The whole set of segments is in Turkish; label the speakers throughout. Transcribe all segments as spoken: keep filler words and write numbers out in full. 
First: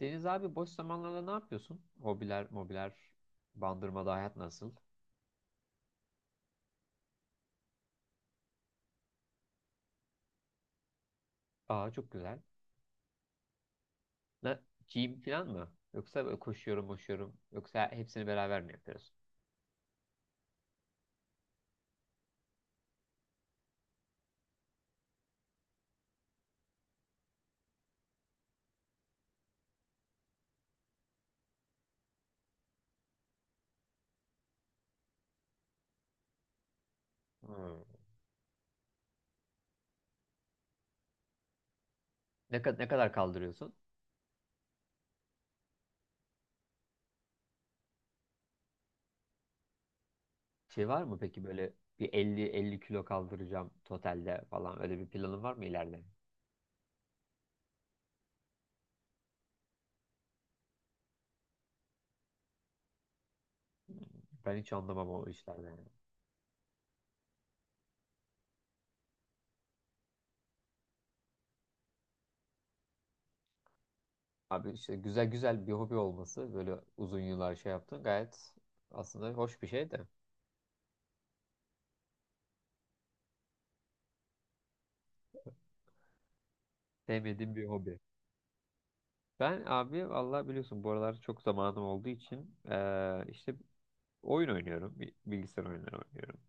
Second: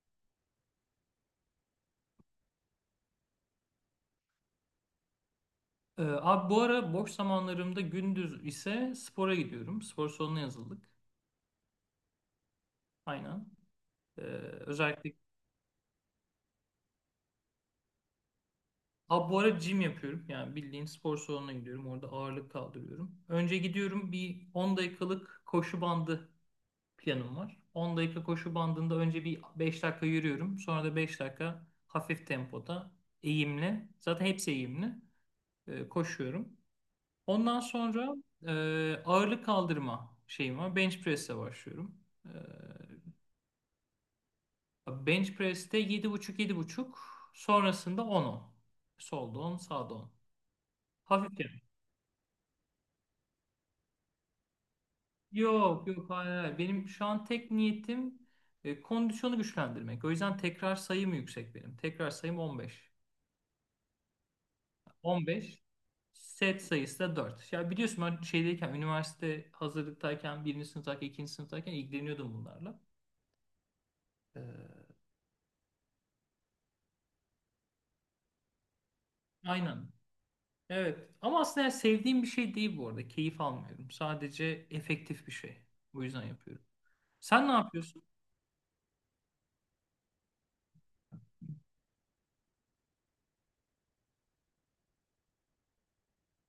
Speaker 1: Deniz abi, boş zamanlarda ne yapıyorsun? Hobiler, mobiler, Bandırmada hayat nasıl?
Speaker 2: Ee, abi bu ara boş zamanlarımda gündüz ise spora gidiyorum. Spor salonuna yazıldık.
Speaker 1: Aa, çok güzel.
Speaker 2: Aynen. Ee,
Speaker 1: Ne,
Speaker 2: özellikle
Speaker 1: Gym falan mı? Yoksa böyle koşuyorum, koşuyorum. Yoksa hepsini beraber mi yapıyorsun?
Speaker 2: abi bu ara gym yapıyorum. Yani bildiğin spor salonuna gidiyorum. Orada ağırlık kaldırıyorum. Önce gidiyorum bir on dakikalık koşu bandı planım var. on dakika koşu bandında önce bir beş dakika yürüyorum. Sonra da beş dakika hafif tempoda eğimli. Zaten hepsi eğimli. e, koşuyorum. Ondan
Speaker 1: Hmm.
Speaker 2: sonra e, ağırlık kaldırma şeyim var. Bench press'e başlıyorum. E,
Speaker 1: Ne, kad- ne kadar kaldırıyorsun?
Speaker 2: Bench press'te yedi buçuk yedi buçuk sonrasında on on. Solda on, sağda on.
Speaker 1: Şey var mı peki,
Speaker 2: Hafifçe.
Speaker 1: böyle bir elli elli kilo kaldıracağım totalde falan. Öyle bir planın var mı
Speaker 2: Yok,
Speaker 1: ileride?
Speaker 2: yok, hayır, hayır. Benim şu an tek niyetim e, kondisyonu güçlendirmek. O yüzden tekrar sayım yüksek benim. Tekrar sayım on beş
Speaker 1: Ben hiç anlamam o
Speaker 2: on beş
Speaker 1: işlerden, yani.
Speaker 2: Set sayısı da dört. Ya biliyorsun ben şeydeyken, üniversite hazırlıktayken, birinci sınıftayken, ikinci sınıftayken ilgileniyordum bunlarla.
Speaker 1: Abi,
Speaker 2: Ee,
Speaker 1: işte güzel güzel bir hobi olması, böyle uzun yıllar şey yaptın, gayet aslında hoş bir
Speaker 2: aynen.
Speaker 1: şey de,
Speaker 2: Evet. Ama aslında yani sevdiğim bir şey değil bu arada. Keyif almıyorum. Sadece efektif bir şey. O yüzden yapıyorum. Sen ne
Speaker 1: sevmediğim bir hobi.
Speaker 2: yapıyorsun?
Speaker 1: Ben abi vallahi biliyorsun, bu aralar çok zamanım olduğu için eee, işte oyun oynuyorum. bi- Bilgisayar oyunları oynuyorum.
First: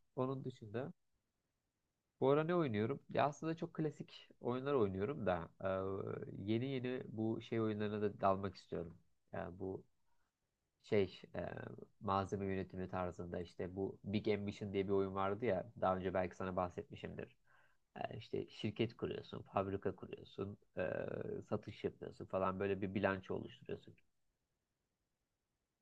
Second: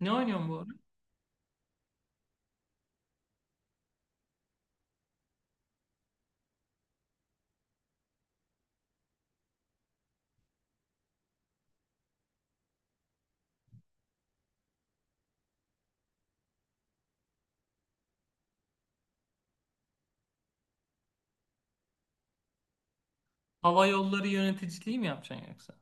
Speaker 2: Ne
Speaker 1: Onun
Speaker 2: oynuyorsun bu ara?
Speaker 1: dışında, bu ara ne oynuyorum? Ya aslında çok klasik oyunlar oynuyorum da eee, yeni yeni bu şey oyunlarına da dalmak istiyorum. Yani bu şey, eee, malzeme yönetimi tarzında, işte bu Big Ambition diye bir oyun vardı ya, daha önce belki sana bahsetmişimdir. Eee, işte şirket kuruyorsun, fabrika kuruyorsun, eee, satış yapıyorsun falan, böyle bir bilanço
Speaker 2: Hava
Speaker 1: oluşturuyorsun.
Speaker 2: yolları yöneticiliği mi yapacaksın yoksa?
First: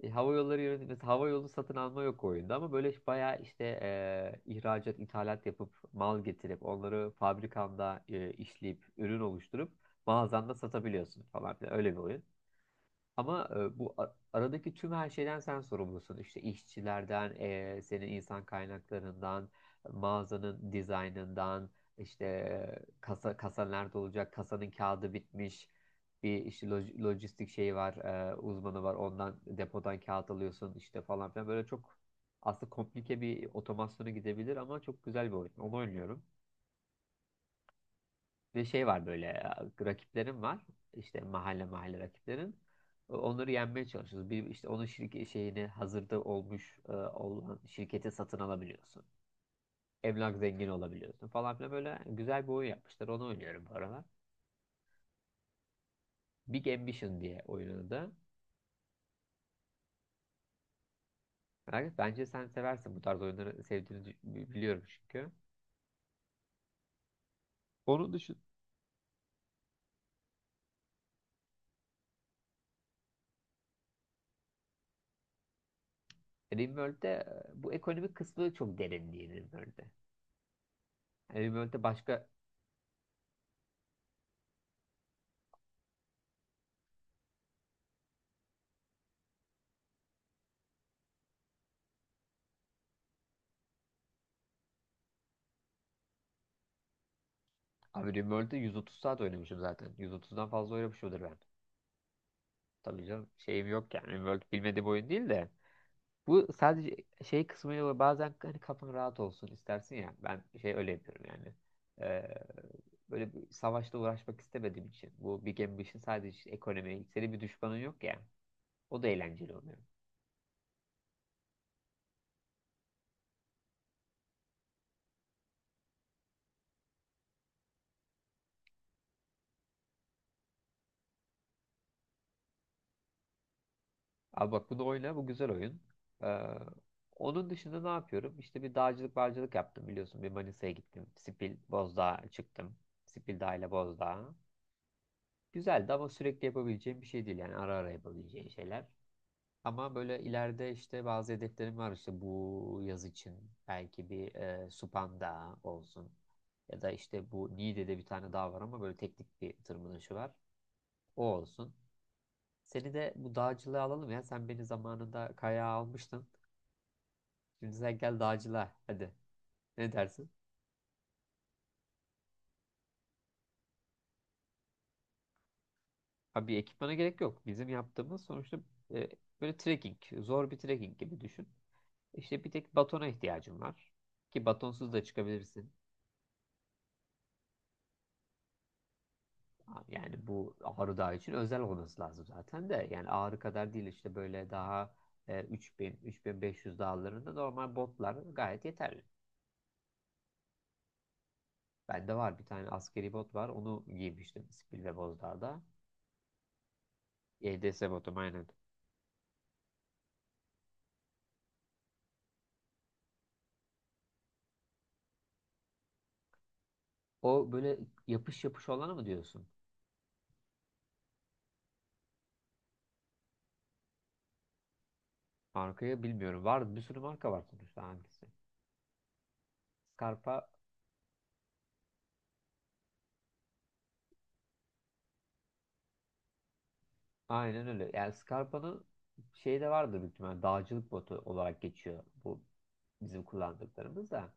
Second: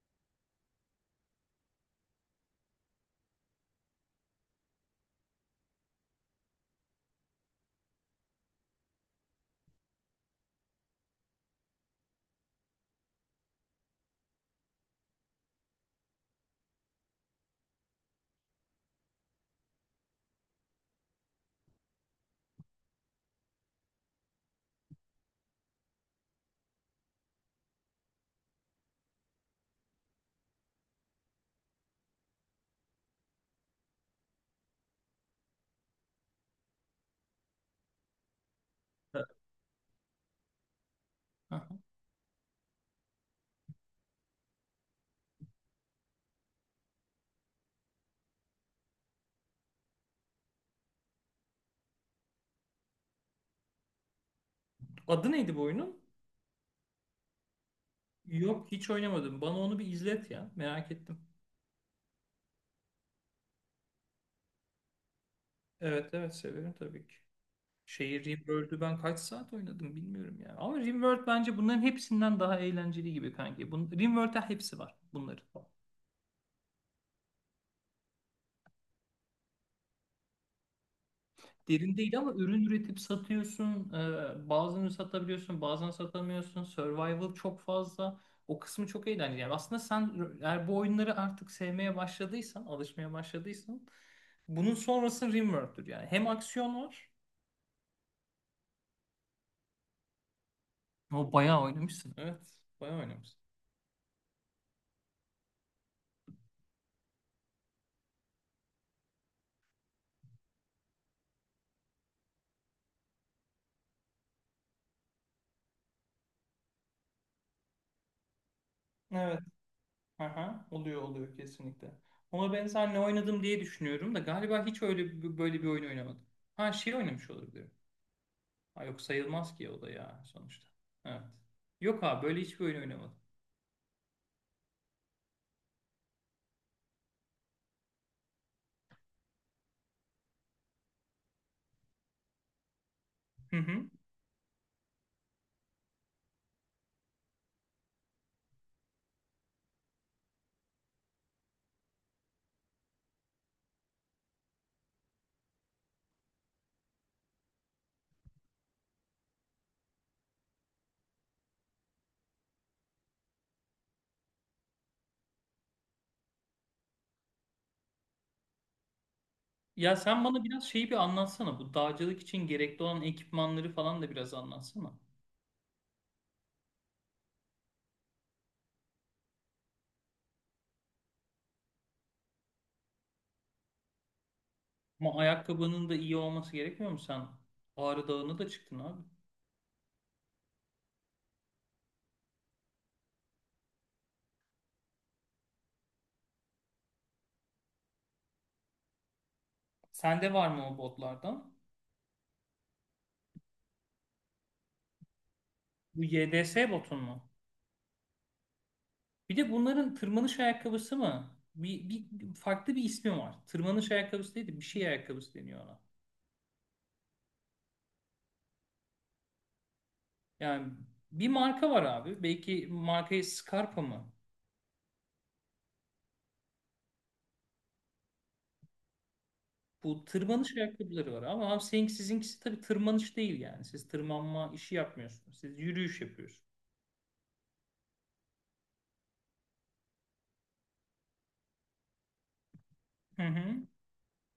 Speaker 1: E, hava yolları yönetimi, hava yolu satın alma yok oyunda, ama böyle bayağı işte e, ihracat, ithalat yapıp mal getirip onları fabrikanda e, işleyip ürün oluşturup mağazanda satabiliyorsun falan filan, öyle bir oyun. Ama e, bu a- aradaki tüm her şeyden sen sorumlusun. İşte işçilerden, e, senin insan kaynaklarından, mağazanın dizaynından, işte e, kasa kasa nerede olacak, kasanın kağıdı bitmiş. Bir işte loj- lojistik şeyi var, e, uzmanı var. Ondan depodan kağıt alıyorsun işte falan filan. Böyle çok aslında komplike bir otomasyona gidebilir, ama çok güzel bir oyun. Onu oynuyorum. Ve şey var,
Speaker 2: Ha.
Speaker 1: böyle e, rakiplerim var. İşte mahalle
Speaker 2: Aha.
Speaker 1: mahalle rakiplerim. E, Onları yenmeye çalışıyoruz. Bir işte onun şirket şeyini, hazırda olmuş e, olan şirketi satın alabiliyorsun. Emlak zengini olabiliyorsun falan filan, böyle güzel bir oyun yapmışlar. Onu oynuyorum bu aralar.
Speaker 2: Adı neydi bu oyunun?
Speaker 1: Big Ambition diye oyunun adı.
Speaker 2: Yok, hiç oynamadım. Bana onu bir izlet ya. Merak ettim.
Speaker 1: Yani bence sen seversin, bu tarz oyunları sevdiğini dü- biliyorum çünkü.
Speaker 2: Evet, evet, severim tabii ki.
Speaker 1: Onun
Speaker 2: Şeyi
Speaker 1: dışında
Speaker 2: RimWorld'ü ben kaç saat oynadım bilmiyorum ya. Ama RimWorld bence bunların hepsinden daha eğlenceli gibi kanki. Bun RimWorld'da hepsi var bunların.
Speaker 1: Rimworld'de e, bu ekonomik kısmı çok derin değil Rimworld'de. Yani Rimworld'de
Speaker 2: Derin değil
Speaker 1: başka...
Speaker 2: ama ürün üretip satıyorsun. Ee, bazılarını satabiliyorsun, bazen satamıyorsun. Survival çok fazla. O kısmı çok eğlenceli. Yani aslında sen eğer bu oyunları artık sevmeye başladıysan, alışmaya başladıysan bunun sonrası Rimworld'dür yani. Hem aksiyon var.
Speaker 1: Abi RimWorld'da yüz otuz saat oynamışım zaten. yüz otuzdan fazla oynamışımdır
Speaker 2: O
Speaker 1: ben.
Speaker 2: bayağı oynamışsın. Evet, bayağı
Speaker 1: Tabii canım,
Speaker 2: oynamışsın.
Speaker 1: şeyim yok yani. RimWorld bilmediğim oyun değil de. Bu sadece şey kısmıyla var. Bazen hani kafan rahat olsun istersin ya. Ben şey öyle yapıyorum yani. Ee, Böyle bir savaşla uğraşmak istemediğim için, bu Big Ambition sadece işte ekonomi. Senin bir düşmanın yok ya. O da
Speaker 2: Evet.
Speaker 1: eğlenceli oluyor.
Speaker 2: Aha, oluyor oluyor, kesinlikle. Ona benzer ne oynadım diye düşünüyorum da galiba hiç öyle bir- böyle bir oyun oynamadım. Ha, şey oynamış olabilirim. Ha, yok sayılmaz ki o da ya sonuçta. Evet. Yok abi, böyle hiçbir oyun oynamadım.
Speaker 1: Abi bak, bunu oyna, bu güzel oyun. Ee, Onun dışında ne yapıyorum? İşte bir dağcılık barcılık yaptım biliyorsun. Bir Manisa'ya gittim. Sipil, Bozdağ'a çıktım. Sipil Dağ
Speaker 2: Hı
Speaker 1: ile
Speaker 2: hı.
Speaker 1: Bozdağ'a. Güzeldi, ama sürekli yapabileceğim bir şey değil. Yani ara ara yapabileceğim şeyler. Ama böyle ileride işte bazı hedeflerim var. İşte bu yaz için belki bir e, Supan Dağı olsun. Ya da işte bu Niğde'de bir tane dağ var, ama böyle teknik bir tırmanışı var. O olsun. Seni de bu dağcılığa alalım ya. Sen beni zamanında kayağa almıştın. Şimdi sen gel dağcılığa. Hadi. Ne
Speaker 2: Ya sen
Speaker 1: dersin?
Speaker 2: bana biraz şeyi bir anlatsana. Bu dağcılık için gerekli olan ekipmanları falan da biraz anlatsana.
Speaker 1: Abi, bir ekipmana gerek yok. Bizim yaptığımız sonuçta e, böyle trekking. Zor bir trekking gibi düşün. İşte bir tek batona ihtiyacın var. Ki batonsuz da
Speaker 2: Ama
Speaker 1: çıkabilirsin.
Speaker 2: ayakkabının da iyi olması gerekmiyor mu? Sen Ağrı Dağı'na da çıktın abi.
Speaker 1: Yani bu Ağrı Dağı için özel olması lazım zaten de. Yani Ağrı kadar değil, işte böyle daha e, üç bin, üç bin beş yüz dağlarında normal botlar gayet yeterli.
Speaker 2: Sende var mı o botlardan?
Speaker 1: Bende var, bir tane askeri bot var. Onu giymiştim Spil ve Bozdağ'da.
Speaker 2: Bu Y D S botun mu?
Speaker 1: E D S botum, aynen.
Speaker 2: Bir de bunların tırmanış ayakkabısı mı? Bir, bir farklı bir ismi var. Tırmanış ayakkabısı değil de bir şey ayakkabısı deniyor ona.
Speaker 1: O böyle yapış yapış olanı mı diyorsun?
Speaker 2: Yani bir marka var abi. Belki markayı Scarpa mı?
Speaker 1: Markayı bilmiyorum. Var, bir sürü marka var sonuçta, hangisi?
Speaker 2: Bu
Speaker 1: Scarpa,
Speaker 2: tırmanış ayakkabıları var ama abi senin, sizinkisi tabii tırmanış değil yani. Siz tırmanma işi yapmıyorsunuz. Siz yürüyüş yapıyorsunuz.
Speaker 1: aynen öyle. Yani Scarpa'nın şey de vardı, büyük ihtimalle dağcılık botu olarak geçiyor bu bizim
Speaker 2: Hı hı.
Speaker 1: kullandıklarımız da.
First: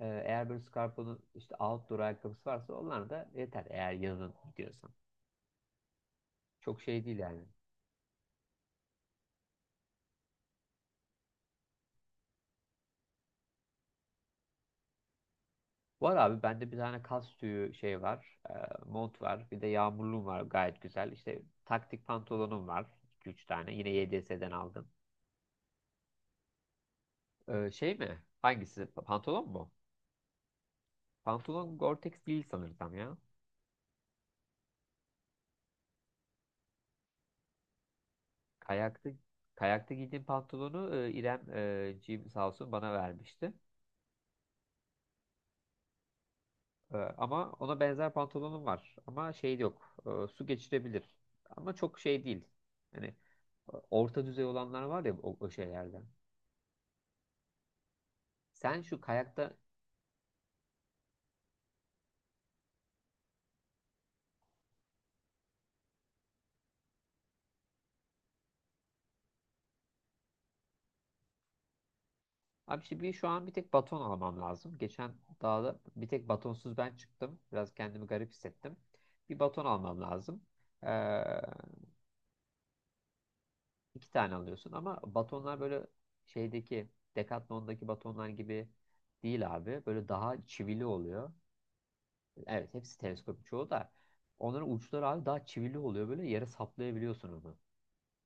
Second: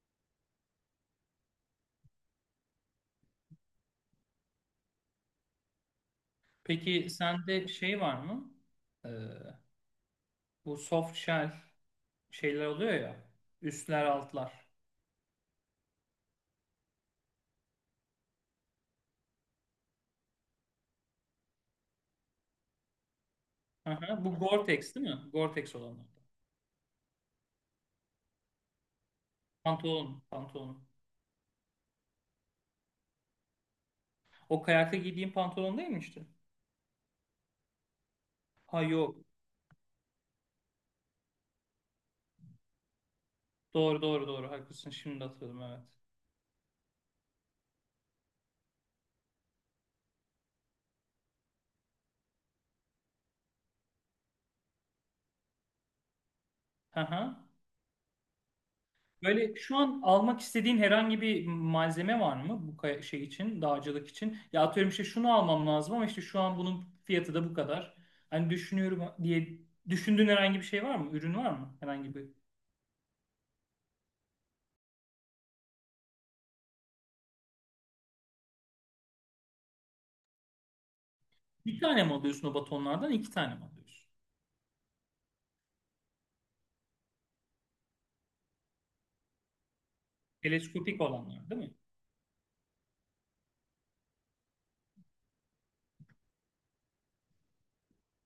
Speaker 1: Ee, eğer böyle Scarpa'nın işte outdoor ayakkabısı varsa, onlar da yeter eğer yazın gidiyorsan. Çok şey
Speaker 2: Peki
Speaker 1: değil yani.
Speaker 2: sende şey var mı? Ee, bu soft shell şeyler oluyor ya. Üstler altlar.
Speaker 1: Var abi, bende bir tane kas tüyü şey var. E, mont var. Bir de yağmurluğum var, gayet güzel. İşte taktik pantolonum var. iki üç tane. Yine
Speaker 2: Hı hı. Bu
Speaker 1: Y D S'den aldım.
Speaker 2: Gore-Tex değil mi? Gore-Tex olanlar.
Speaker 1: Ee, şey mi? Hangisi? Pantolon mu?
Speaker 2: Pantolon, pantolon.
Speaker 1: Pantolon Gore-Tex değil sanırsam ya.
Speaker 2: O kayakta giydiğin pantolon değil mi işte? Ha,
Speaker 1: Kayakta
Speaker 2: yok.
Speaker 1: kayakta giydiğim pantolonu e, İrem, e, Jim sağ olsun, bana vermişti.
Speaker 2: Doğru, doğru, doğru, haklısın. Şimdi hatırladım, evet.
Speaker 1: E, ama ona benzer pantolonum var. Ama şey yok. E, su geçirebilir. Ama çok şey değil. Hani e, orta düzey olanlar var ya, o, o şeylerden.
Speaker 2: Hı hı.
Speaker 1: Sen şu kayakta...
Speaker 2: Böyle şu an almak istediğin herhangi bir malzeme var mı bu kay- şey için, dağcılık için? Ya atıyorum işte şunu almam lazım ama işte şu an bunun fiyatı da bu kadar. Hani düşünüyorum diye düşündüğün herhangi bir şey var mı? Ürün var mı? Herhangi bir.
Speaker 1: Abi işte bir, şu an bir tek baton almam lazım. Geçen dağda bir tek batonsuz ben çıktım. Biraz kendimi garip hissettim. Bir baton almam lazım. E,
Speaker 2: Bir tane mi alıyorsun o batonlardan? İki tane mi alıyorsun?
Speaker 1: İki tane alıyorsun ama batonlar böyle şeydeki Decathlon'daki batonlar gibi değil abi. Böyle daha çivili
Speaker 2: Teleskopik
Speaker 1: oluyor.
Speaker 2: olanlar değil mi?
Speaker 1: Evet, hepsi teleskop çoğu da. Onların uçları abi daha çivili oluyor. Böyle yere saplayabiliyorsun onu.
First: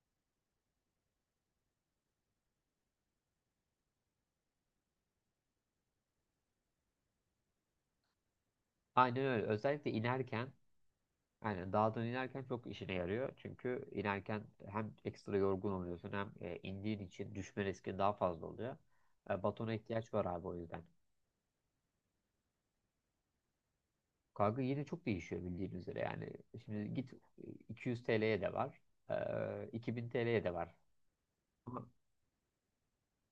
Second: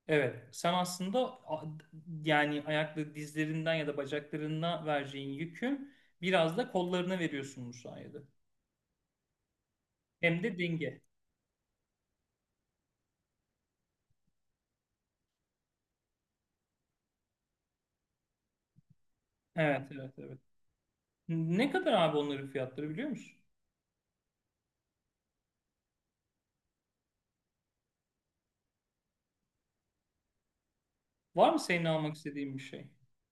Speaker 2: Evet. Sen aslında a- yani ayaklı dizlerinden ya da bacaklarına vereceğin yükü biraz da kollarına veriyorsun bu sayede.
Speaker 1: Aynen öyle. Özellikle
Speaker 2: Hem
Speaker 1: inerken,
Speaker 2: de denge.
Speaker 1: yani dağdan inerken çok işine yarıyor. Çünkü inerken hem ekstra yorgun oluyorsun, hem e, indiğin için düşme riski daha fazla oluyor. E, batona
Speaker 2: Evet,
Speaker 1: ihtiyaç
Speaker 2: evet,
Speaker 1: var
Speaker 2: evet.
Speaker 1: abi o yüzden.
Speaker 2: Ne kadar abi onların fiyatları, biliyor musun?
Speaker 1: Kanka, yine çok değişiyor bildiğin üzere yani. Şimdi git, iki yüz T L'ye de var, eee, iki bin T L'ye de var.
Speaker 2: Var mı senin
Speaker 1: Ama
Speaker 2: almak istediğin bir şey?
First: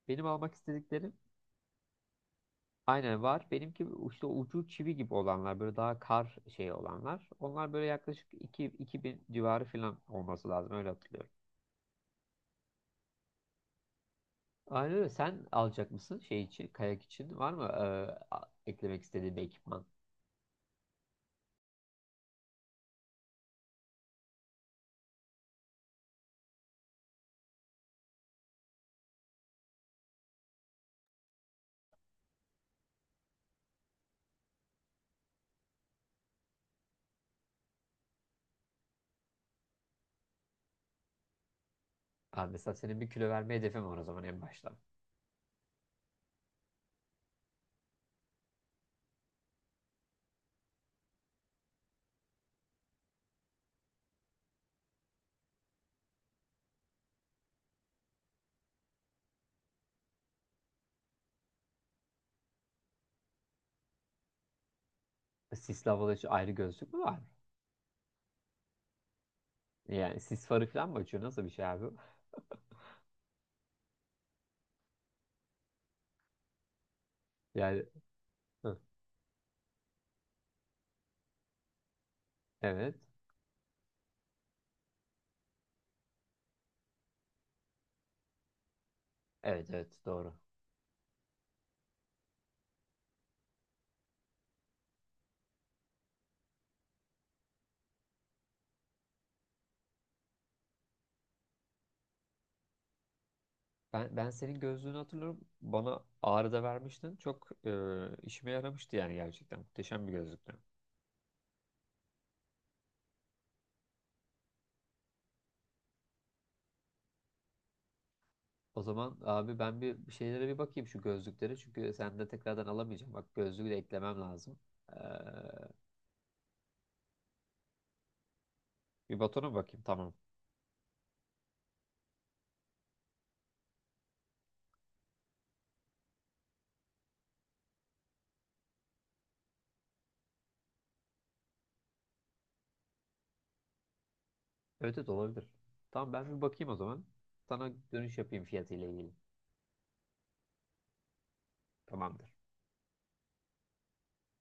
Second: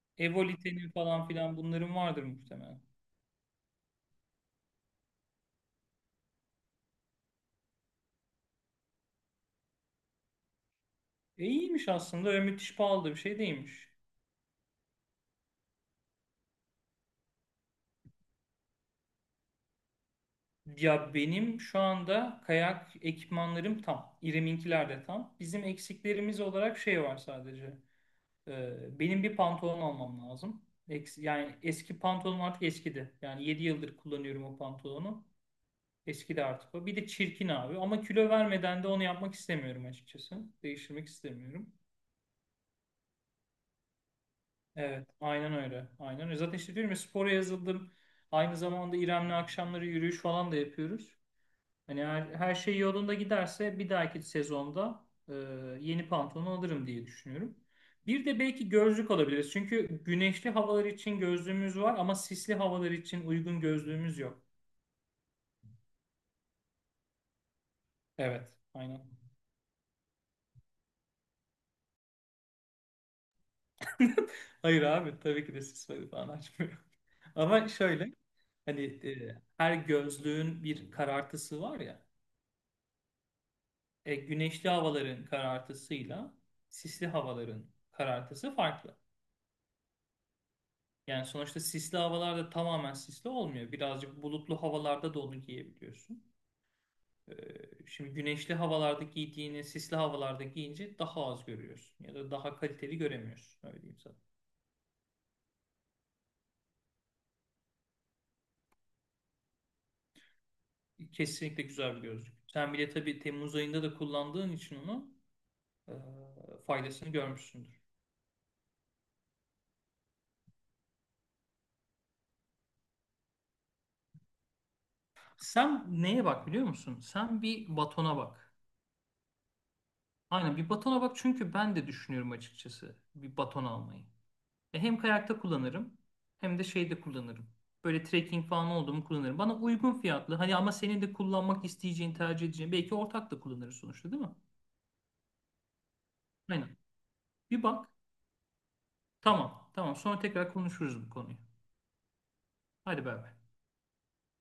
Speaker 1: benim almak
Speaker 2: Evolitenin
Speaker 1: istediklerim
Speaker 2: falan filan bunların vardır muhtemelen.
Speaker 1: aynen var. Benimki işte ucu çivi gibi olanlar, böyle daha kar şey olanlar. Onlar böyle yaklaşık iki iki bin civarı falan olması lazım, öyle hatırlıyorum.
Speaker 2: E iyiymiş aslında. Öyle müthiş pahalı da bir şey değilmiş.
Speaker 1: Aynen öyle. Sen alacak mısın şey için, kayak için var mı eee, a- eklemek istediğin bir ekipman?
Speaker 2: Ya benim şu anda kayak ekipmanlarım tam. İrem'inkiler de tam. Bizim eksiklerimiz olarak şey var sadece. Ee, benim bir pantolon almam lazım. Eks- yani eski pantolonum artık eskidi. Yani yedi yıldır kullanıyorum o pantolonu. Eskidi artık o. Bir de çirkin abi. Ama kilo vermeden de onu yapmak istemiyorum açıkçası. Değiştirmek istemiyorum.
Speaker 1: Ha, mesela senin bir kilo verme hedefin var o zaman en başta.
Speaker 2: Evet, aynen öyle. Aynen öyle. Zaten işte diyorum ya, spora yazıldım. Aynı zamanda İrem'le akşamları yürüyüş falan da yapıyoruz. Hani her, her şey yolunda giderse bir dahaki sezonda e, yeni pantolon alırım diye düşünüyorum. Bir de belki gözlük alabiliriz. Çünkü güneşli havalar için gözlüğümüz var ama sisli havalar için uygun gözlüğümüz yok.
Speaker 1: Sisli havalı için ayrı gözlük mü var?
Speaker 2: Evet, aynen.
Speaker 1: Yani sis farı falan mı açıyor? Nasıl bir şey abi?
Speaker 2: Hayır abi, tabii ki de sis falan açmıyor. Ama
Speaker 1: Yani,
Speaker 2: şöyle,
Speaker 1: hı,
Speaker 2: hani e, her gözlüğün bir karartısı var ya.
Speaker 1: evet.
Speaker 2: E, güneşli havaların karartısıyla sisli havaların karartısı farklı.
Speaker 1: Evet evet, doğru.
Speaker 2: Yani sonuçta sisli havalarda tamamen sisli olmuyor. Birazcık bulutlu havalarda da onu giyebiliyorsun. E, şimdi güneşli havalarda giydiğini sisli havalarda giyince daha az görüyorsun. Ya da daha kaliteli göremiyorsun. Öyle diyeyim sana.
Speaker 1: Ben, ben senin gözlüğünü hatırlıyorum. Bana Ağrı'da vermiştin. Çok e, işime yaramıştı yani, gerçekten. Muhteşem bir gözlüktü.
Speaker 2: Kesinlikle güzel bir gözlük. Sen bile tabii Temmuz ayında da kullandığın için onu e, faydasını görmüşsündür.
Speaker 1: O zaman abi, ben bir şeylere bir bakayım şu gözlükleri. Çünkü sen de tekrardan alamayacağım. Bak, gözlüğü de eklemem lazım. Ee,
Speaker 2: Sen neye bak biliyor musun? Sen bir batona bak.
Speaker 1: Bir batona bakayım, tamam.
Speaker 2: Aynen bir batona bak, çünkü ben de düşünüyorum açıkçası bir baton almayı. Ya hem kayakta kullanırım hem de şeyde kullanırım. Böyle trekking falan oldu mu kullanırım. Bana uygun fiyatlı hani ama senin de kullanmak isteyeceğin, tercih edeceğin, belki ortak da kullanırız sonuçta, değil mi?
Speaker 1: Evet evet, olabilir. Tamam, ben bir bakayım o
Speaker 2: Aynen.
Speaker 1: zaman.
Speaker 2: Bir
Speaker 1: Sana
Speaker 2: bak.
Speaker 1: dönüş yapayım fiyatıyla ilgili.
Speaker 2: Tamam. Tamam. Sonra tekrar konuşuruz bu konuyu.
Speaker 1: Tamamdır.
Speaker 2: Hadi bay bay.